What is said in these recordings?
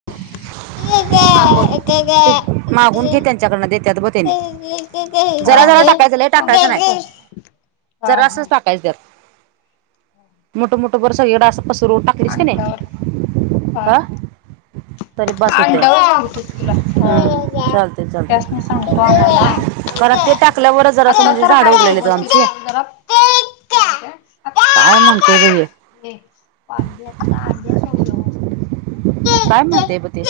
[inaudible] हां बोल. ते मागून घे त्यांच्याकडनं देतात ब त्यांनी जरा जरा टाकायचं लय [unintelligible] हां... टाकायचं [unintelligible] हां.. कायतर मुठ -मुठभर सगळीकडं असं पसरून टाकलीस का नाही? आणल्यावर हा अं तरी बास हुतया. आणल्यावर सांगतो तुला हं हा चालतंय त्यासनी सांगतो आणायला -चालतय. कारण ते टाकल्यावरच जर असं आता म्हणजे तर हाय झाडं उगल्यालीत ग व्यवस्थित आमची. [unintelligible] काय म्हणतंय बई ह्या. ए वांगी आत्ता आणल्या सोड व्यवस्थीत सगळं. काय म्हणतंय बग ते.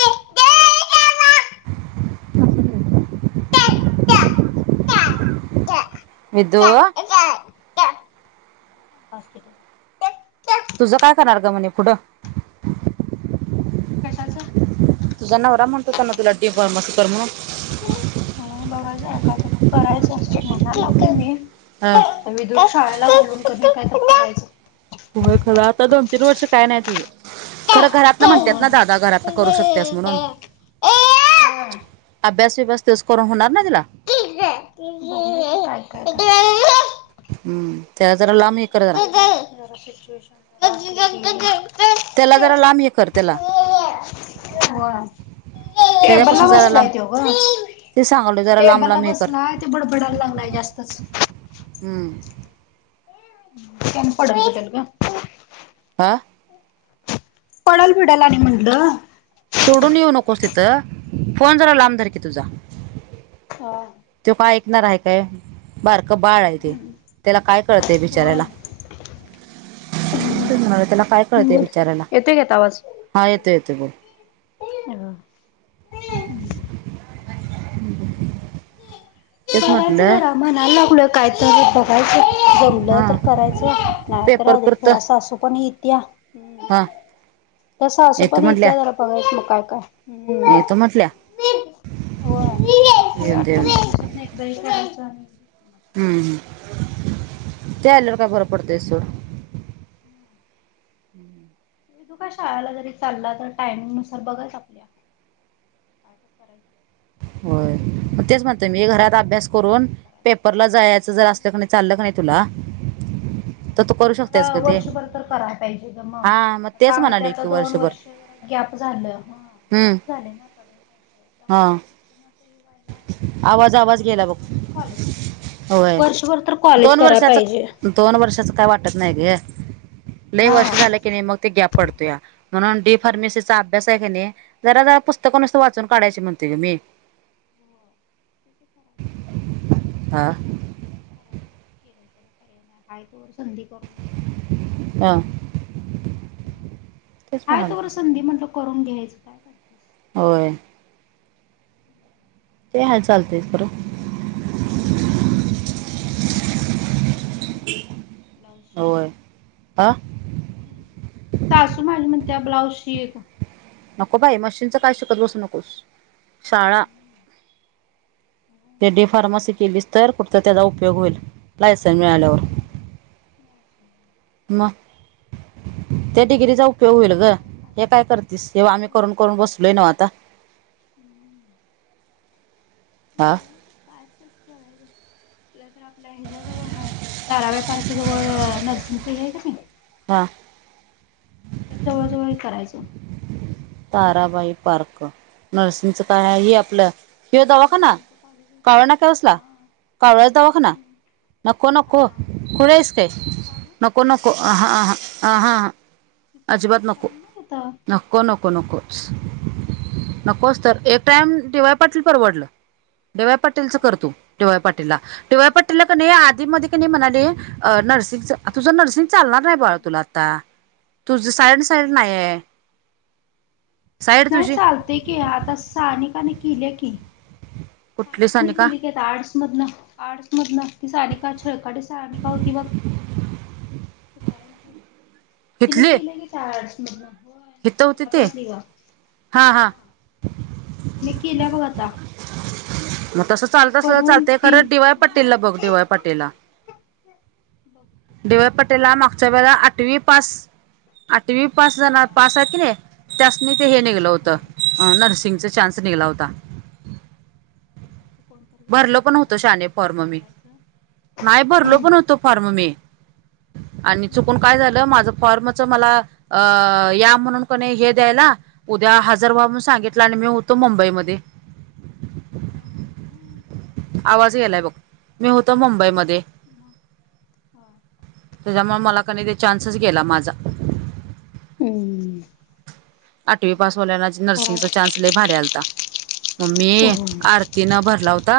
[unintelligible] विद्दू... [unintelligible] तुझं काय करणार ग? मग पुढं? कशाच? तुझा नवरा म्हणत होता ना तुला. डी फार्मस कर म्हणून. हो. बघायलोय आता करायच. म्हणाय लागलोय मी. हा. वेदुला शाळेला घालून. तू बी काय तर करायचं. होय खरं आता दोन, तीन वर्ष काय नाही तुझ. खरं घरातन होय. म्हणतात ना होय. दादा घरातन करू शक त्यास म्हणून. बघूया अभ्यास बीभ्यास तस करून होणार नाही तुला. ठीक आहे. [unintelligible] हम्. त्याला जरा लांब हे कर जरा. [unintelligible] त्याला जरा लांब हे कर त्याला. व्हय. टेबलला त्याच्यापासून जरा बसलाय लांब तो ग. ते सांगलोय. जरा लांब टेबलला लांब हे कर बसलाय. ते बडबडायला लागलाय जास्तच. हम्म. ते आणि पडलं बिडल ग. हा. पडल बीडल आणि म्हणलं. सोडून येऊ नकोस तिथं. फोन जरा लांब धर की तुझा. हा. तो काय ऐकणार आहे काय. बारक बाळ आहे ते, त्याला काय कळतय होय बिचाऱ्याला. तेच म्हणालोय त्याला कळते बोल बिचाऱ्याला. येतोय का आता हा येतो येतोय बोल. हॅलो. [unintelligible] तेच बघायचं म्हटलं जरा, म्हणाय लागलोय कायतर बघायचं. जमलं हा तर करायचं नाही तर पेपर राहूदे. पुरतं घरात सासूपण येत्या. हम. हा सासू येतो पण म्हटल्या इथ्या जरा बघायच मग कायतर. येतो म्हटल्या. येऊ दे. येऊ दे. दही करायचं आणून. हम्म. ते आल्यावर काय बरं पडतंय सोड. [unintelligible] हम. तो काय शाळेला जरी चालला. तर टाइमिंग नुसार बघायच आपल्या. करायच. होय. तेच म्हणते मी करायचं घरात नाहीतर अभ्यास करून हे करायचं. पेपरला जायचं जर असलं कणी चालल का नाही तुला. तर तू करू शकतेस करा ग ते. वर्षभर तर कराय पाहिजे ग हा मग तेच का माहिती म्हणाले की दोन वर्षभर. वर्ष आता जरा गॅप झालय. गॅप झाले ना आता. हां. म्हणून ते वायफळ. हा. गेला बघ वर्षभर कॉलेज. होय वर्षभर तर कॉलेज दोन करायला वर्षाच पाहिजे. दोन वर्षाच काय वाटत नाही ग. लय हा. वर्ष झालं की नाही मग, ते गॅप पडतोया म्हणून, डी फार्मसी चा अभ्यास आहे क नयी जरा जरा पुस्तक नुसत वाचून काढायची म्हणते मी [inaudible] [inaudible] हा आहे तोवर संधी करून घ्यायची आ हाय तोवर संधी म्हटल करून घ्यायच, काय [inaudible] होय ते हय चालतयस, ब्र सासू म्हणत्या शिलाई मशीन शिक, ब्लाऊज शिक होय हा सासू माझी म्हणत्या ब्लाउज शिक नको बाई मशीनच काय बघूया शिकत म्हणलं. बसू नकोस, शाळा ते डी फार्मसी केलीस तर त्याचा कुटतर उपयोग होईल लायसन मिळाल्यावर म, त्या डिगरीचा उप यो होइल ग हे काय करतीस, हे व्हा आम्ही करून करून बसलोय नव आता हम्, हा बघ काय तर करताय तर आपल्या हिच्याजवळ हाय ताराव्या पार्क जवळ नर्सिंगच हे का नायी हा म जवळजवळ करायच ताराबाई पार्क, नरसिंग चा हे आपल ह्यो दवाखाना, नर्सिंगच कॉलेज आहे तिथं काळना कसला हा कावळ्या दवाखाना हम्म नको नको हा कुढे हेस ते, का ग नको नको का ह ह अजिबात नको, चांगलं नाही येतं नक नको नको, नकोच, नकोच तर एक टाइम डिवाय पाटिल परवडल, डी वाय पटीलच हा कर तु, डी वाय पाटील ला डी वाय हा पाटील ला का नयी आधी नायी म्हणाले नर्सिंगच, तुझ असते नर्सिंग असते चालणार नायी बाळ हम्म तुला आता तुझ सायन साईड का नाइये नायी, चालते की आता साानिकाने केले की कुठली सानिकाने सानिका केली की, आता आर्टस मधन आर्ट्स मधन ती सानिका छळकाटे सानिका होती बघ? [inaudible] तिने हिथली किले की आर्टस मधन हित होती होय [inaudible] ते प्रसली ग, हा तिने केल्या बघ आता मग तस ते चालत अस, तर करून चालतेय खर तीन डी. वाय हा पाटील लला बघ डी. वाय पाटील ला [inaudible] डी. वाय बघतो पाटिल काय ला होतंय मागच्या वेळा बघ आठवी पास, आठवी पास जन हा पास आये कि नायी त्यासनी ते हे निघल होत, हा नर्सिंगचा चान्स निघला होता कोणत जरा भरलो ओळखीच असत की तर सांगायच नाय भरलो पण होतो फॉर्म मी आणि मग चुकून काय झाल माझ फॉर्म च मला अ या म्हणून का हे द्यायला उद्या हजर व्हा म्हणून हा सांगितल आणि मी होतो मुंबईमध्ये हम् हम्म आवाज गेलाय बघ, मी होतो मुंबईमदे मग होय त्याच्यामुळ मला कानी ते चान्स च गेला माझा अम आठवी पास होल्यान नर्सिंगचा चान्स लई भारी आलता म मी करायचं आ तिन भरला होता,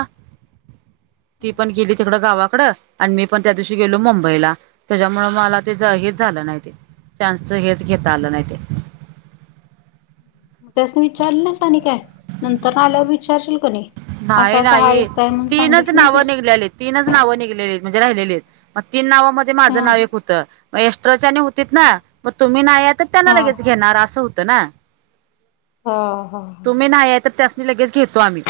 ती हो पण गेली तिकडं गावाकडं. आणि मी पण त्या दिवशी गेलो हो मुंबईला, त्याच्यामुळ मला तेहीर झालं नाही ते. चान्सच हेच घेता आलं नाही हो ते, मग त्यासनी विचारलं ना आणि काय, नंतर आल्यावर विचारशील क नाही. नाही नाही, तिनच नाव नव्हतीस निघलेली. तीनच नाव निघलेली म्हणजे राहिलेले, आहेत मग तीन नावामध्ये हा माझं नाव एक होतं. म एष्ट्राच्याने त हा ना मग तुम्ही नाही आ तर त्यांना हा लगेच घेणार असं होतं ना, हा हा तुम्ही नाहीय, तर त्यासनी लगेच घेतो आम्ही.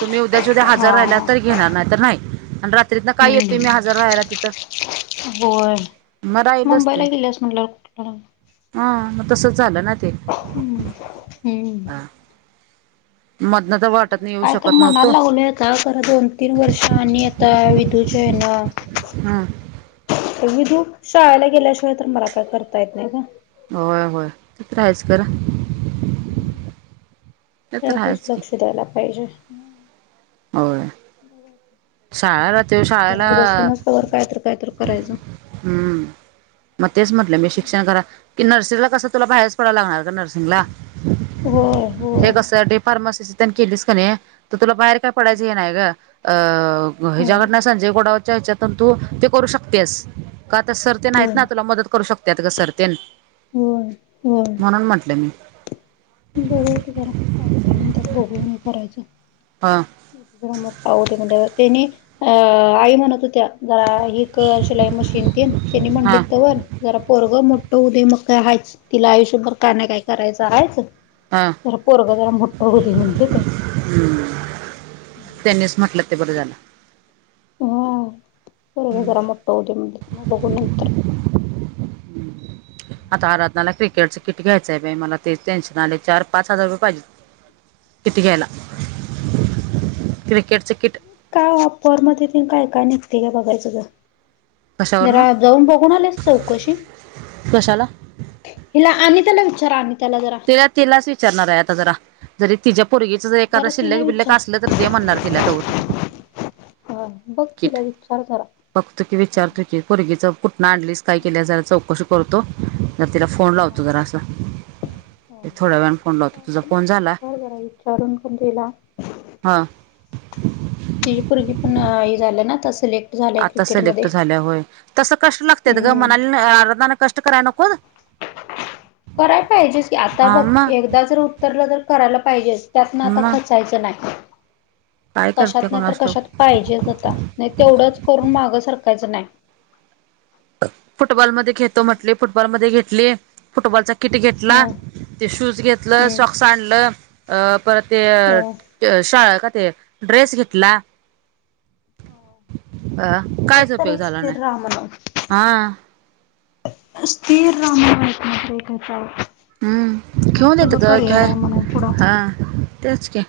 तुम्ही उद्या च्या उद्याच्या हजार राहियला हा तर घेणार नाही. तर नाही आणि रात्रीत ना काय येत हम्म मी हजर राहायला तिथं. होय,.. मग मुंबईला गेलीस म्हटलं कुठला. ह.. मग तस झालं ना? ते हम्म- हम्म, हा [unintelligible] वाटत नाही येऊ काय तर शकत मनाला नव्हतो लागल आता खरं दोन तीन वर्ष आणि आता विदूच्या आहे ना. हा. विधू शाळेला गेल्याशिवाय तर मला काय करता येत नाही, ग होय होय [unintelligible] करा ह् त्यावरच की लक्ष द्यायला पाहिजे होय, [unintelligible] घरात शाळेला बसूनच कायत कायत करायचं? हम्म, मग तेच म्हटलं मी शिक्षण करा, की नर्सिंगला कसं तुला बाहेरच पडायला लागणार का नर्सिंगला. हो, हे कससाठी फार्मासी त्यांनी का नाही, तर तुला बाहेर काय पडायचं हे नाय ग अ होय ह्याच्याकडन संजय गडावच्या ह्याच्यातून तू ते करू शकतेस. का आता सर्तेन आहेत होय ना तुला मदत करू शकत का सर्तेन होय म्हणून, म्हंटलं मी. बघ जरा का का म्हण त्यात बघून हे करायचं हं, ज मप्पा होते म्हणजे त्यानी अ आई म्हणत होत्या [unintelligible] ब जरा कर शिलाई मशीन त त्यानी म्हणली हा तंवर जरा पोरगं मोठं हो देय, मग काय आहे तिला आयुष्यभर काय नाही काय करायचं आहेच. हं. हो, जर पोरगं जरा मोठं होती म्हटली तर हम्.. त्यांनीच म्हटलं ते बरं झालं. हो.. पोरग जरा मोट होऊ दे मग बगूं नतर आता अराधना क्रिकेट च किट घ्यायचंय मला ते टेन्शन आले, चार पाच हजार रुपये पाहिजे, किती घ्यायला क्रिकेटच किट. का वापर मध्ये ते काय का निघते का बघायचं कशावर ना घरा जाऊन आलेतं चौकशी कशाला हिला अनिताला विचारा अनिताला जरा तेला तिलाच विचारणार आहे, आता जरा जरी तिच्या पुर्गीचं ज एखादा जरा तिला शिल्लक बिल्लक विचार असलं तरी ते म्हणणार तिला हा बघं तिला किट विचार जरा. बघतो की विचारतो हा की पूरगीच कुठंन आणलीस काय केल्या जरा चौकशी करतो जरा तिला फोन लावतो जरा असं. हा थोड्या वेळाने फोन लावतो तुझा फोन झाला विचार जरा विचारून हं. ती पोरगी पण हे झाल्या ना आता सिलेक्ट. झालंय आता क्रिकेटमध्ये सिलेक्ट झाल्या होय, तस कष्ट लागत्यात ग हम्म म्हणाली [unintelligible] आर्धतान कष्ट कराय नकोत. करायला पाहिजेस की, आता हा बघं मग एकदा जर उत्तरलं तर करायला पाहिजेच त्यातन आता मग खचायचं नाही, काय करते कशात नाही तर कोणास ठाऊक कशात पाहिजेच होता. नाही तेवढंच करून मागं सरखायचं नाही. फुटबॉलमध्ये घेतो म्हंटली फुटबॉल मध्ये घेतली, फुटबॉलचा किट घेतला. ह ते शूज घेतलं हम्म सॉक्स आणलं, अ परत ते ते शाळेला ते, ड्रेस घेतला अ कायच एक तर उपयोग एक झाला नाही. स्थिर राहा म्हणाव हा स्थिर रहा [unintelligible] हम्म, घेऊन येत ग घ्याय, म्हणून पुढं हा तेच की.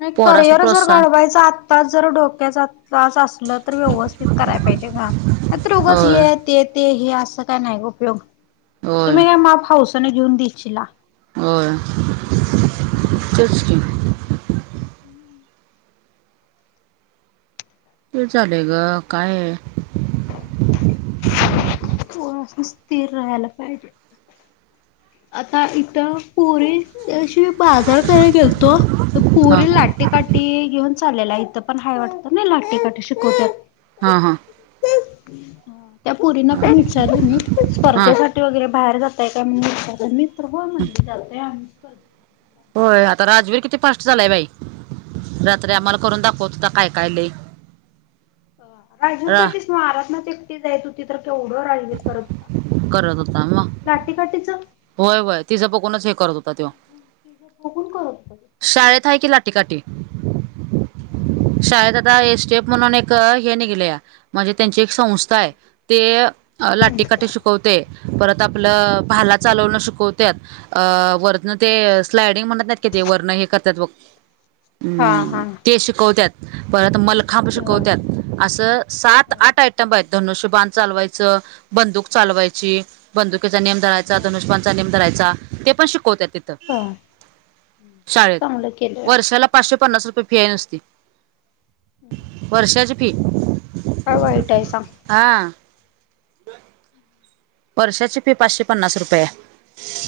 नाही पोरासनी करिअर जर प्रोत्साहन घडवायचं आत्ताच जर डोक्याचा तास असला तर व्यवस्थित कराय पाहिजे ना, नाहीतर उगाच होय हे ते ते हे असं काय नाही उपयोग, होय तुम्ही काय माप हाऊसनं घेऊन दिछिला होय, तेच की. तेच आलंय ग काय पोरांसनी स्थिर राहायला पाहिजे, आता इथं पोरी त्या दिवशी मी बाजार कराय गेलतो, तर हा पुरी लाटी काट टी घेऊन चाललेल्या इथं पण हाय वाटतं नई लाटीकाठी शिकवत्यात. हां -हां [inaudible] त्या पुरींना पण विचारलं मी हा स्पर्धेसा ठी वगैरे बाहेर जाताय काय म्हणून विचारल मी तर होय म्हणली जातोय आम्ही. स्पर्धेसाठी होय आता राजवीर किती फास्ट झालाय बाई, रात्री आम्हाला करून दाखवत हुता काय -काय लई. राजवीर पैटलीस [unintelligible] आराधना [unintelligible] ती जाईत होती तर केवढं राजवीर करत होता, करत होता मग लाटीकाटीच. होय -होय तिचं बघूनच हे करत होता त्यो. तिझं बगून करत होता त्यो. शाळेेत हाय कि लाटीकाटी, तो. शाळेेत आत ता आहे स्टेप म्हणून एक हे निघलयां म्हणजे त्यांची एक संस्था आहे, ते लाठीकाठी शिकवतय, परत आपलं भाला चालवणं शिकवत्यात, आ वरनं ते स्लायडिंग म्हणत नाही काय ते वरन हे करत्यात बघं, हा हम्म हा ते शिकवत्यात. परत मलखांब हा शिकवत्यात. असं सात-आठ आयटंब आहेत, धनुष्यबाण चालवाय च बंदूक चालवायची, बंदुकीचा नेम धरायचा, धनुष्यबाणचा नेम धरायचा. ते पण शिकवत्यात तिथं, हा ते शाळेत, चांगलं केलं वर्षाला पाचशे पन्नास रुपये फी आहे नुसती, वर्षाची फी. काय वाईट आहे सांग. हा. ब [inaudible] वर्षाची फी पाचशे पन्नास रुपये हाय.